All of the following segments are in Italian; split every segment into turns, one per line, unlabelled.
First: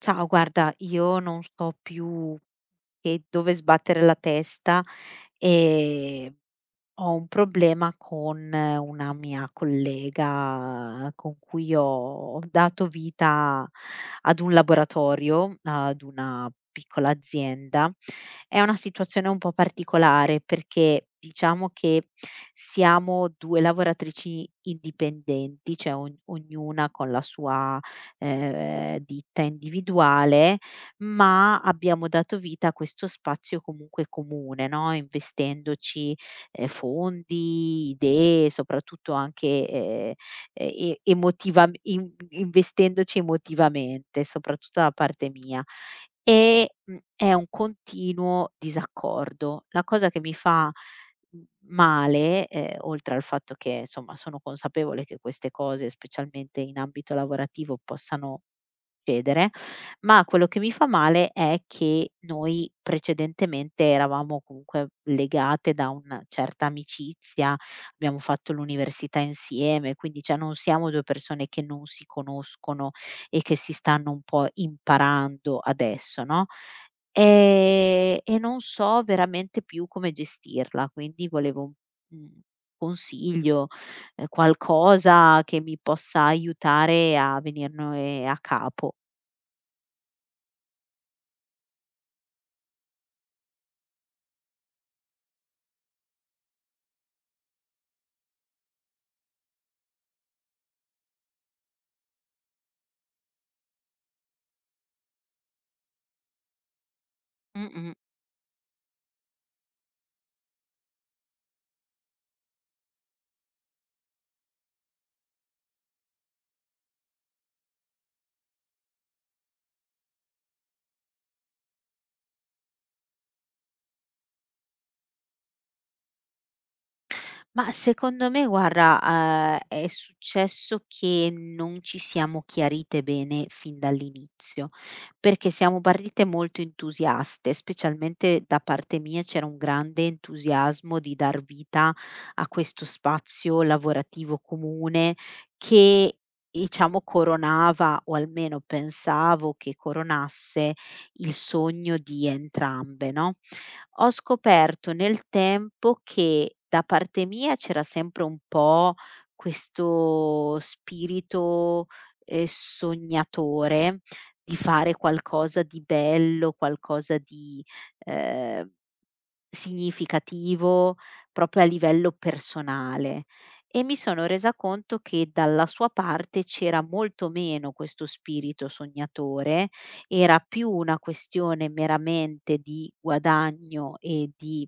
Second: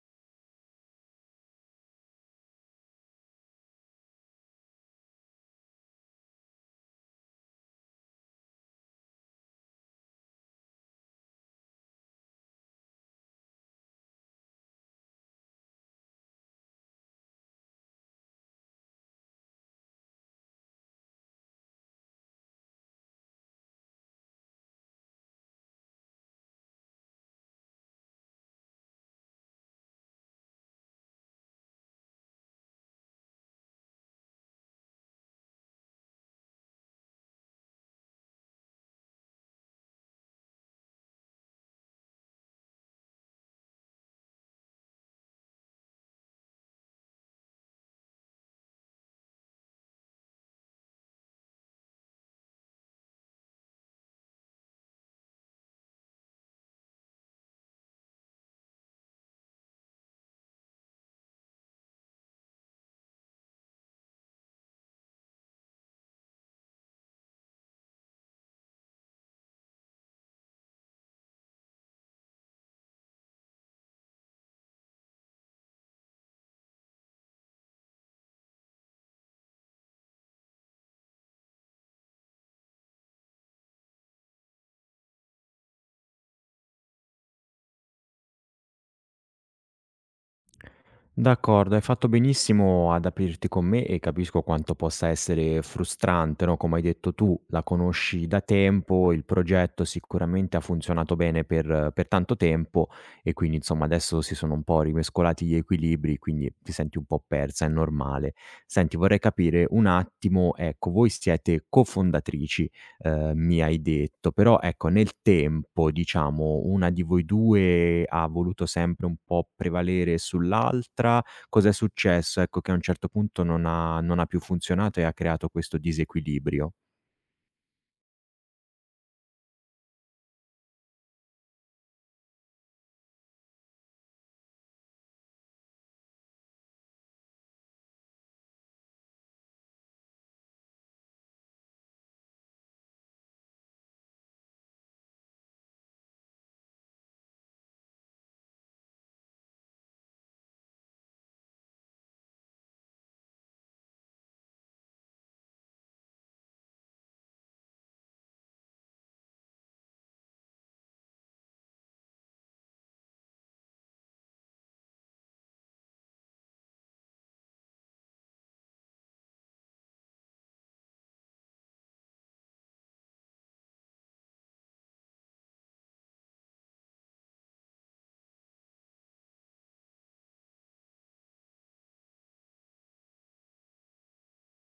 Ciao, guarda, io non so più che dove sbattere la testa. ehm Ho un problema con una mia collega con cui ho dato vita ad un laboratorio, ad una piccola azienda. È una situazione un po' particolare perché diciamo che siamo 2 lavoratrici indipendenti, cioè ognuna con la sua, ditta individuale, ma abbiamo dato vita a questo spazio comunque comune, no, investendoci fondi, idee, soprattutto anche, e emotiva in investendoci emotivamente, soprattutto da parte mia. È un continuo disaccordo. La cosa che mi fa, mhmm, male, oltre al fatto che, insomma, sono consapevole che queste cose, specialmente in ambito lavorativo, possano succedere, ma quello che mi fa male è che noi precedentemente eravamo comunque legate da una certa amicizia, abbiamo fatto l'università insieme, quindi cioè non siamo 2 persone che non si conoscono e che si stanno un po' imparando adesso, no. E non so veramente più come gestirla, quindi volevo un consiglio, qualcosa che mi possa aiutare a venirne a capo.
D'accordo, hai fatto benissimo ad aprirti con me e capisco quanto possa essere frustrante, no? Come hai detto tu, la conosci da tempo, il progetto sicuramente ha funzionato bene per tanto tempo e quindi insomma adesso si sono un po' rimescolati gli equilibri, quindi ti senti un po' persa, è
Mh-mh.
normale. Senti, vorrei capire un attimo, ecco, voi siete cofondatrici, mi hai detto. Però ecco, nel tempo, diciamo, una di voi 2 ha voluto sempre un po' prevalere sull'altra. Cos'è successo, ecco, che a un certo punto non ha più funzionato e ha creato questo disequilibrio?
Ma secondo me guarda, è successo che non ci siamo chiarite bene fin dall'inizio, perché siamo partite molto entusiaste, specialmente da parte mia c'era un grande entusiasmo di dar vita a questo spazio lavorativo comune che, diciamo, coronava, o almeno pensavo che coronasse il sogno di entrambe, no? Ho scoperto nel tempo che da parte mia c'era sempre un po' questo spirito, sognatore, di fare qualcosa di bello, qualcosa di ehm significativo, proprio a livello personale. E mi sono resa conto che dalla sua parte c'era molto meno questo spirito sognatore, era più una questione meramente di guadagno e di,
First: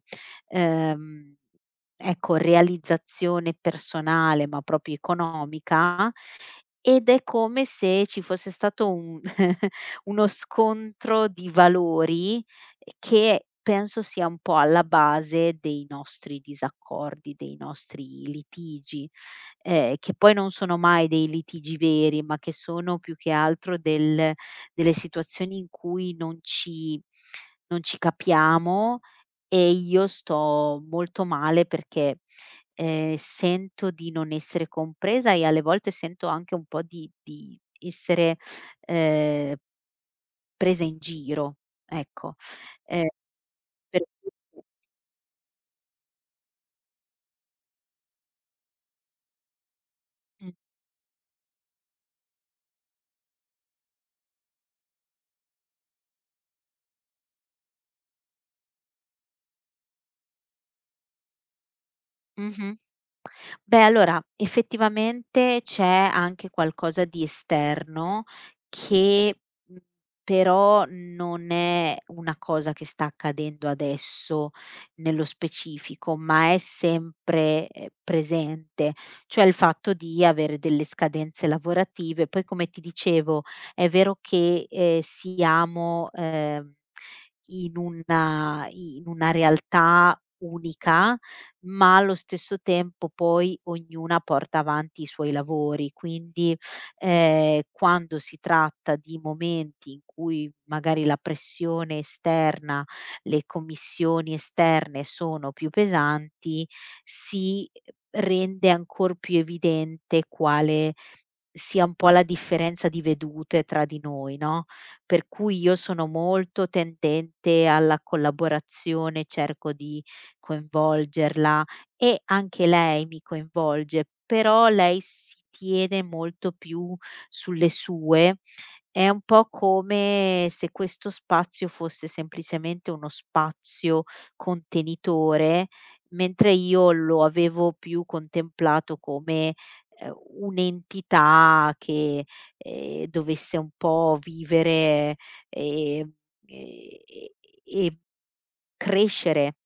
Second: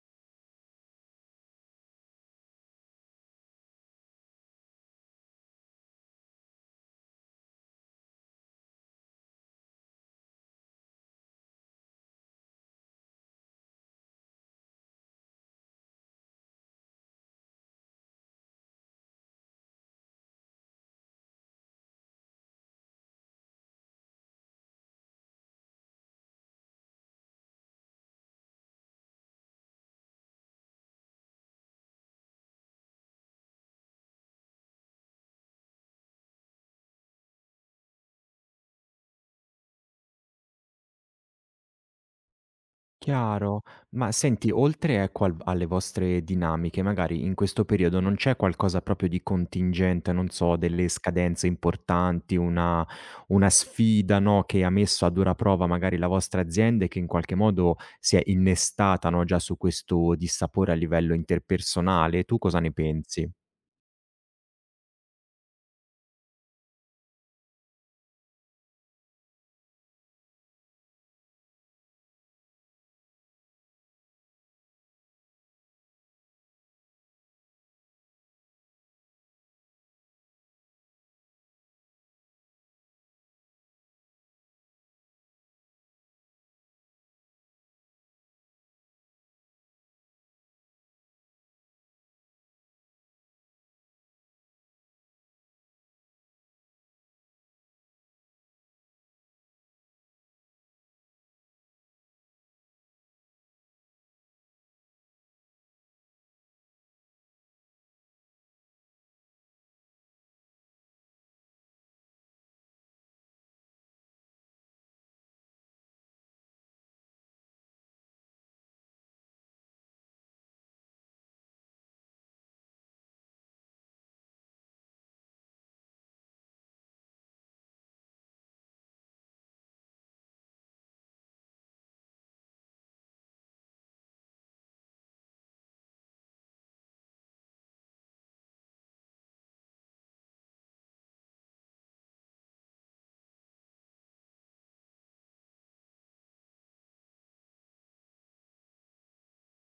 ehm, ecco, realizzazione personale, ma proprio economica, ed è come se ci fosse stato un uno scontro di valori che penso sia un po' alla base dei nostri disaccordi, dei nostri litigi, che poi non sono mai dei litigi veri, ma che sono più che altro delle situazioni in cui non ci capiamo e io sto molto male perché, sento di non essere compresa e alle volte sento anche un po' di essere, ehm presa in giro, ecco. Ehm,
Chiaro.
per
Ma
cui
senti, oltre ecco al alle vostre dinamiche, magari in questo periodo non c'è qualcosa proprio di contingente, non
mh,
so, delle scadenze importanti, una sfida, no, che ha messo a dura prova magari la vostra azienda e che in qualche modo si è innestata, no, già su questo dissapore a livello interpersonale? Tu cosa ne
mh-mh.
pensi?
Beh, allora, effettivamente c'è anche qualcosa di esterno che, mhmm, però non è una cosa che sta accadendo adesso nello specifico, ma è sempre, presente, cioè il fatto di avere delle scadenze lavorative. Poi come ti dicevo, è vero che, siamo, in una realtà unica, ma allo stesso tempo poi ognuna porta avanti i suoi lavori, quindi, quando si tratta di momenti in cui magari la pressione esterna, le commissioni esterne sono più pesanti, si rende ancor più evidente quale sia un po' la differenza di vedute tra di noi, no, per cui io sono molto tendente alla collaborazione, cerco di coinvolgerla e anche lei mi coinvolge, però lei si tiene molto più sulle sue. È un po' come se questo spazio fosse semplicemente uno spazio contenitore, mentre io lo avevo più contemplato come, ehm, un'entità che, dovesse un po' vivere, ehm, e e e crescere.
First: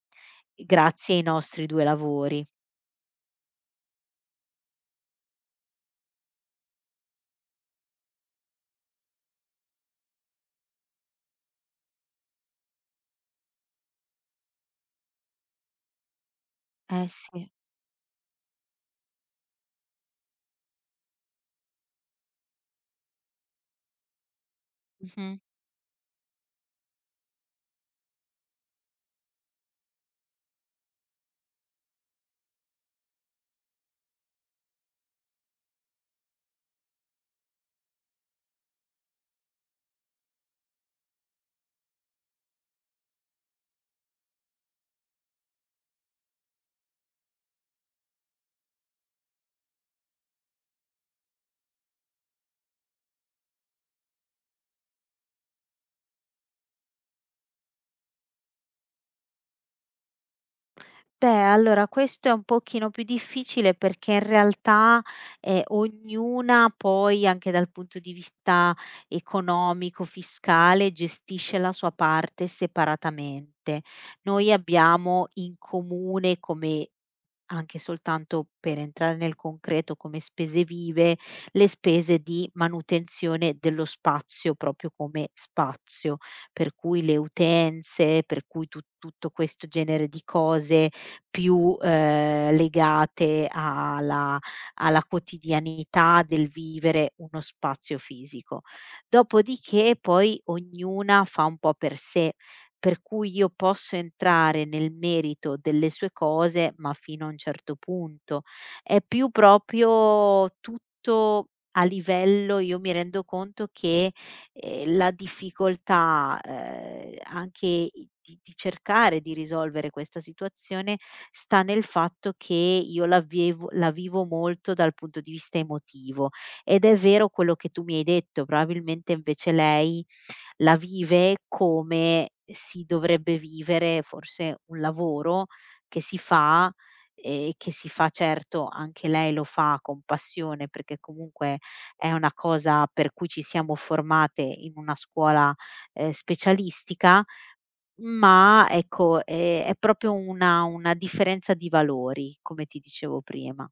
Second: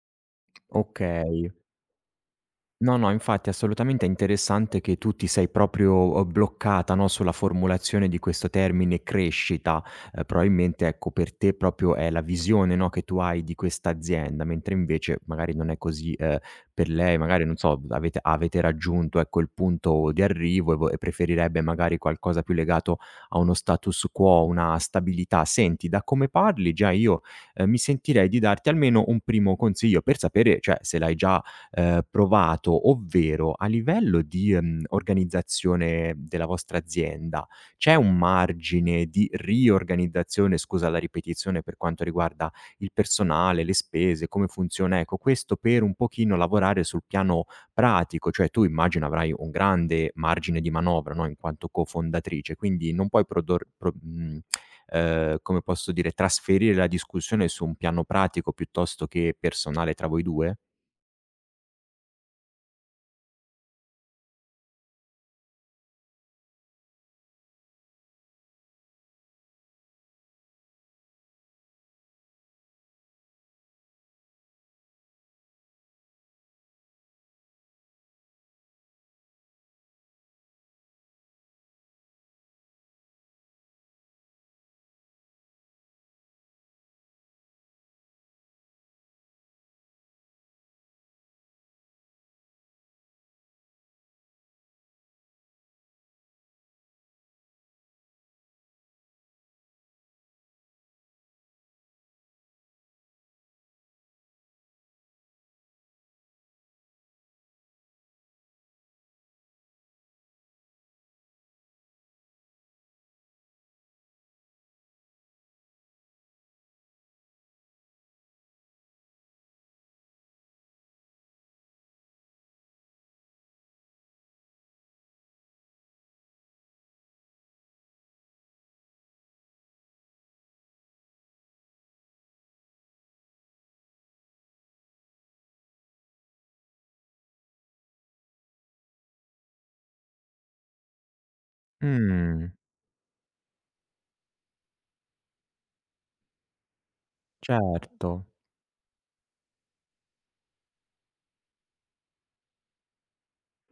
Grazie ai
Okay.
nostri 2 lavori.
No, no, infatti assolutamente è interessante che tu ti sei proprio, bloccata, no, sulla formulazione di questo termine crescita. Probabilmente, ecco, per te proprio è la visione, no, che tu hai di questa azienda, mentre invece magari non è così, per
Eh
lei.
sì,
Magari, non so, avete raggiunto, ecco, il punto di arrivo e vo e preferirebbe magari qualcosa più legato a uno status quo, una
mh-mh.
stabilità. Senti, da come parli già io, mi sentirei di darti almeno un primo consiglio per sapere, cioè, se l'hai già provato, ovvero a livello di, organizzazione della vostra azienda, c'è un margine di riorganizzazione, scusa la ripetizione, per quanto riguarda il personale, le spese, come funziona? Ecco, questo per un pochino lavorare sul piano pratico, cioè tu immagino avrai un grande margine di manovra, no, in quanto cofondatrice, quindi non puoi come posso dire, trasferire la discussione su un piano pratico piuttosto che personale tra voi 2?
Beh, allora questo è un pochino più difficile perché in realtà, ognuna poi anche dal punto di vista economico, fiscale, gestisce la sua parte separatamente. Noi abbiamo in comune, come, anche soltanto per entrare nel concreto, come spese vive, le spese di manutenzione dello spazio proprio come spazio, per cui le utenze, per cui tu tutto questo genere di cose più, legate alla quotidianità del vivere uno spazio fisico. Dopodiché poi ognuna fa un po' per sé. Per cui io posso entrare nel merito delle sue cose, ma fino a un certo punto. È più proprio tutto a livello, io mi rendo conto che, la difficoltà, anche i di cercare di risolvere questa situazione sta nel fatto che io la vivo molto dal punto di vista emotivo. Ed è vero quello che tu mi hai detto, probabilmente invece lei la vive come si dovrebbe vivere forse un lavoro che si fa, e che si fa certo anche lei, lo fa con passione, perché comunque è una
Mh.
cosa per cui ci siamo formate in una scuola, specialistica,
Certo.
ma ecco, è proprio una differenza di valori, come ti dicevo prima.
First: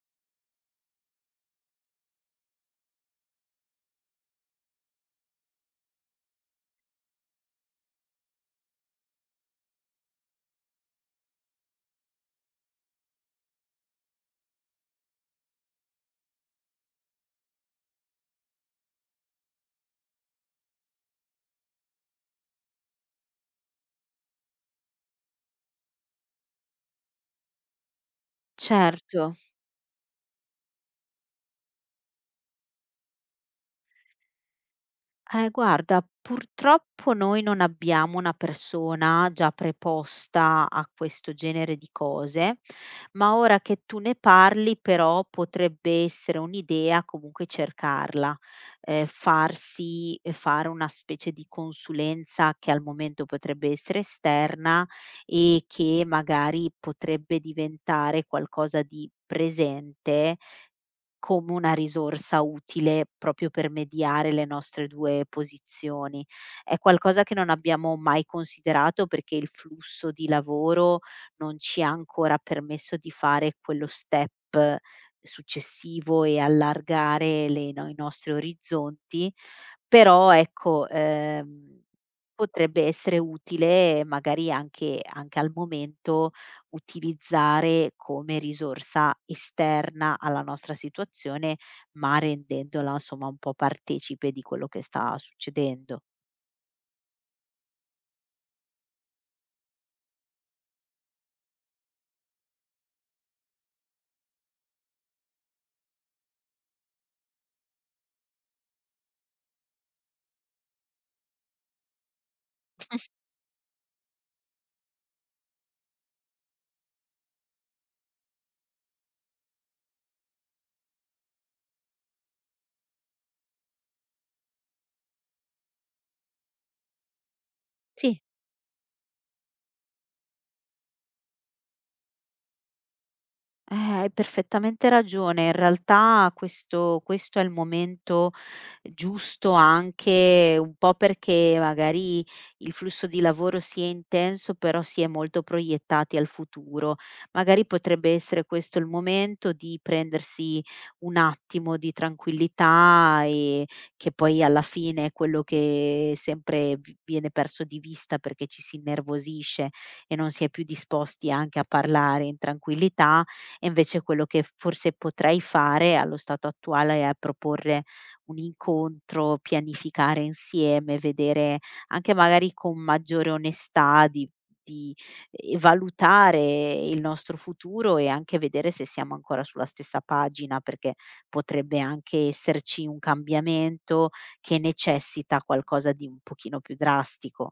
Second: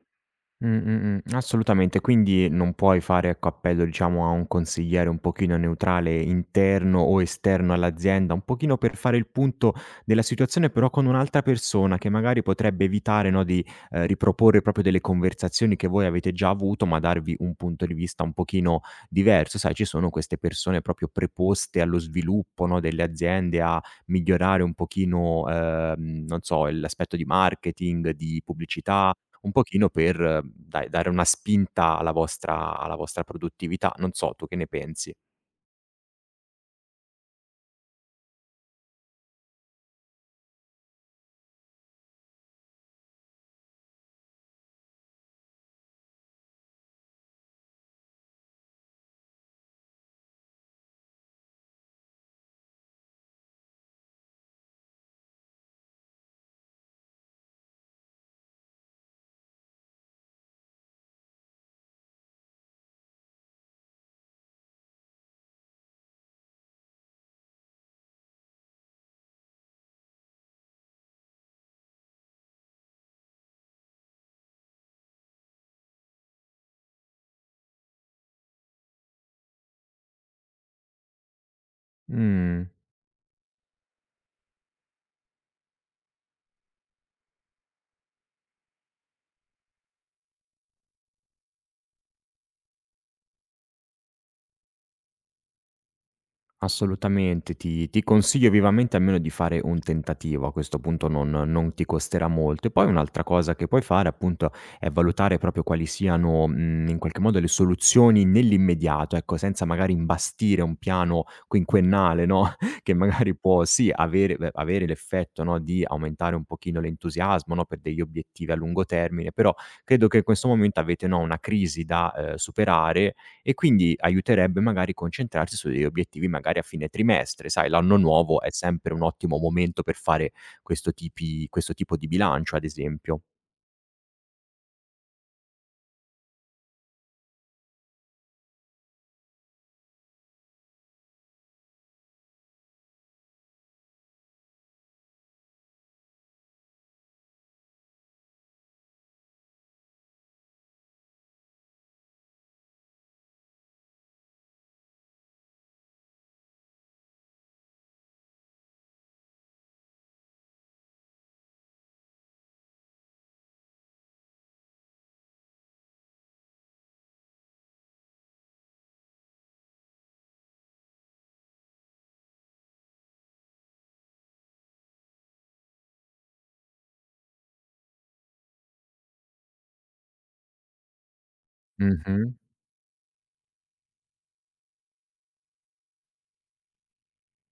Assolutamente. Quindi non puoi fare, ecco, appello, diciamo, a un consigliere un pochino neutrale interno o esterno all'azienda, un pochino per fare il punto della situazione, però con un'altra persona che magari potrebbe evitare, no, di, riproporre proprio delle conversazioni che voi avete già avuto, ma darvi un punto di vista un pochino diverso. Sai, ci sono queste persone proprio preposte allo sviluppo, no, delle aziende, a migliorare un pochino, non so, l'aspetto di marketing, di pubblicità.
Certo.
Un pochino per, dai, dare una spinta alla vostra produttività. Non so, tu che ne pensi?
Guarda, purtroppo noi non abbiamo una persona già preposta a questo genere di cose, ma ora che tu ne parli però potrebbe essere un'idea comunque cercarla, farsi fare una specie di consulenza che al momento potrebbe essere esterna e che magari potrebbe diventare qualcosa di presente, come una risorsa utile proprio per mediare le nostre 2 posizioni. È qualcosa che non abbiamo mai considerato perché il flusso di lavoro non ci ha ancora permesso di fare quello step successivo e allargare le no i nostri orizzonti, però ecco,
Mh.
potrebbe essere utile magari anche al momento utilizzare come risorsa esterna alla nostra situazione, ma rendendola insomma un po' partecipe di quello che sta succedendo.
Assolutamente, ti consiglio vivamente almeno di fare un tentativo, a questo punto non ti costerà molto. E poi un'altra cosa che puoi fare appunto è valutare proprio quali siano, in qualche modo le soluzioni nell'immediato, ecco, senza magari imbastire un piano quinquennale, no, che magari può sì avere beh, avere l'effetto, no, di aumentare un pochino l'entusiasmo, no, per degli obiettivi a lungo termine, però credo che in questo momento avete, no, una crisi da, superare e quindi aiuterebbe magari concentrarsi su degli obiettivi magari a fine trimestre. Sai, l'anno
Sì.
nuovo è sempre un ottimo momento per fare questo tipo di bilancio, ad esempio.
Hai perfettamente ragione. In realtà questo è il momento giusto anche un po' perché magari il flusso di lavoro si è intenso, però si è molto proiettati al futuro. Magari potrebbe essere questo il momento di prendersi un attimo di tranquillità, e che poi alla fine è quello che sempre v viene perso di vista perché ci si innervosisce e non si è più disposti anche a parlare in tranquillità, e invece quello che forse potrei fare allo stato attuale è proporre un incontro, pianificare insieme, vedere anche magari con maggiore onestà di, valutare il nostro futuro e anche vedere se siamo ancora sulla stessa pagina, perché potrebbe
Mh-mh.
anche esserci un cambiamento che necessita qualcosa di un pochino più drastico.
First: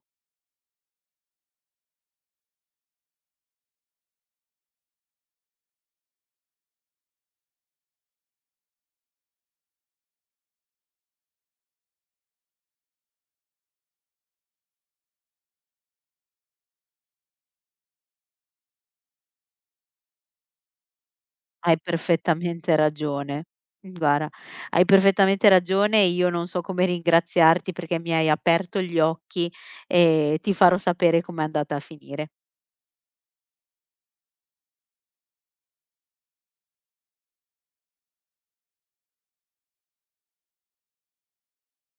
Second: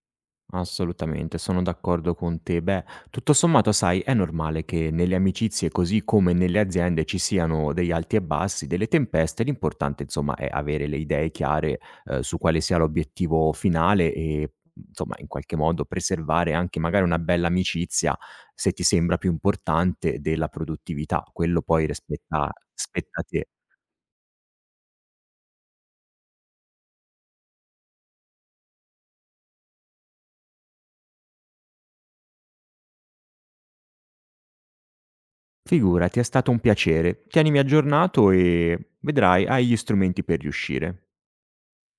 Assolutamente, sono d'accordo con te. Beh, tutto sommato, sai, è normale che nelle amicizie, così come nelle aziende, ci siano degli alti e bassi, delle tempeste. L'importante, insomma, è avere le idee chiare, su quale sia l'obiettivo finale e, insomma, in qualche modo preservare anche magari una bella amicizia, se ti sembra più importante della produttività. Quello
Hai
poi
perfettamente
spetta a
ragione.
te.
Guarda, hai perfettamente ragione e io non so come ringraziarti perché mi hai aperto gli occhi e ti farò sapere com'è andata a finire.
Figurati, è stato un piacere. Tienimi aggiornato e vedrai, hai gli strumenti per riuscire.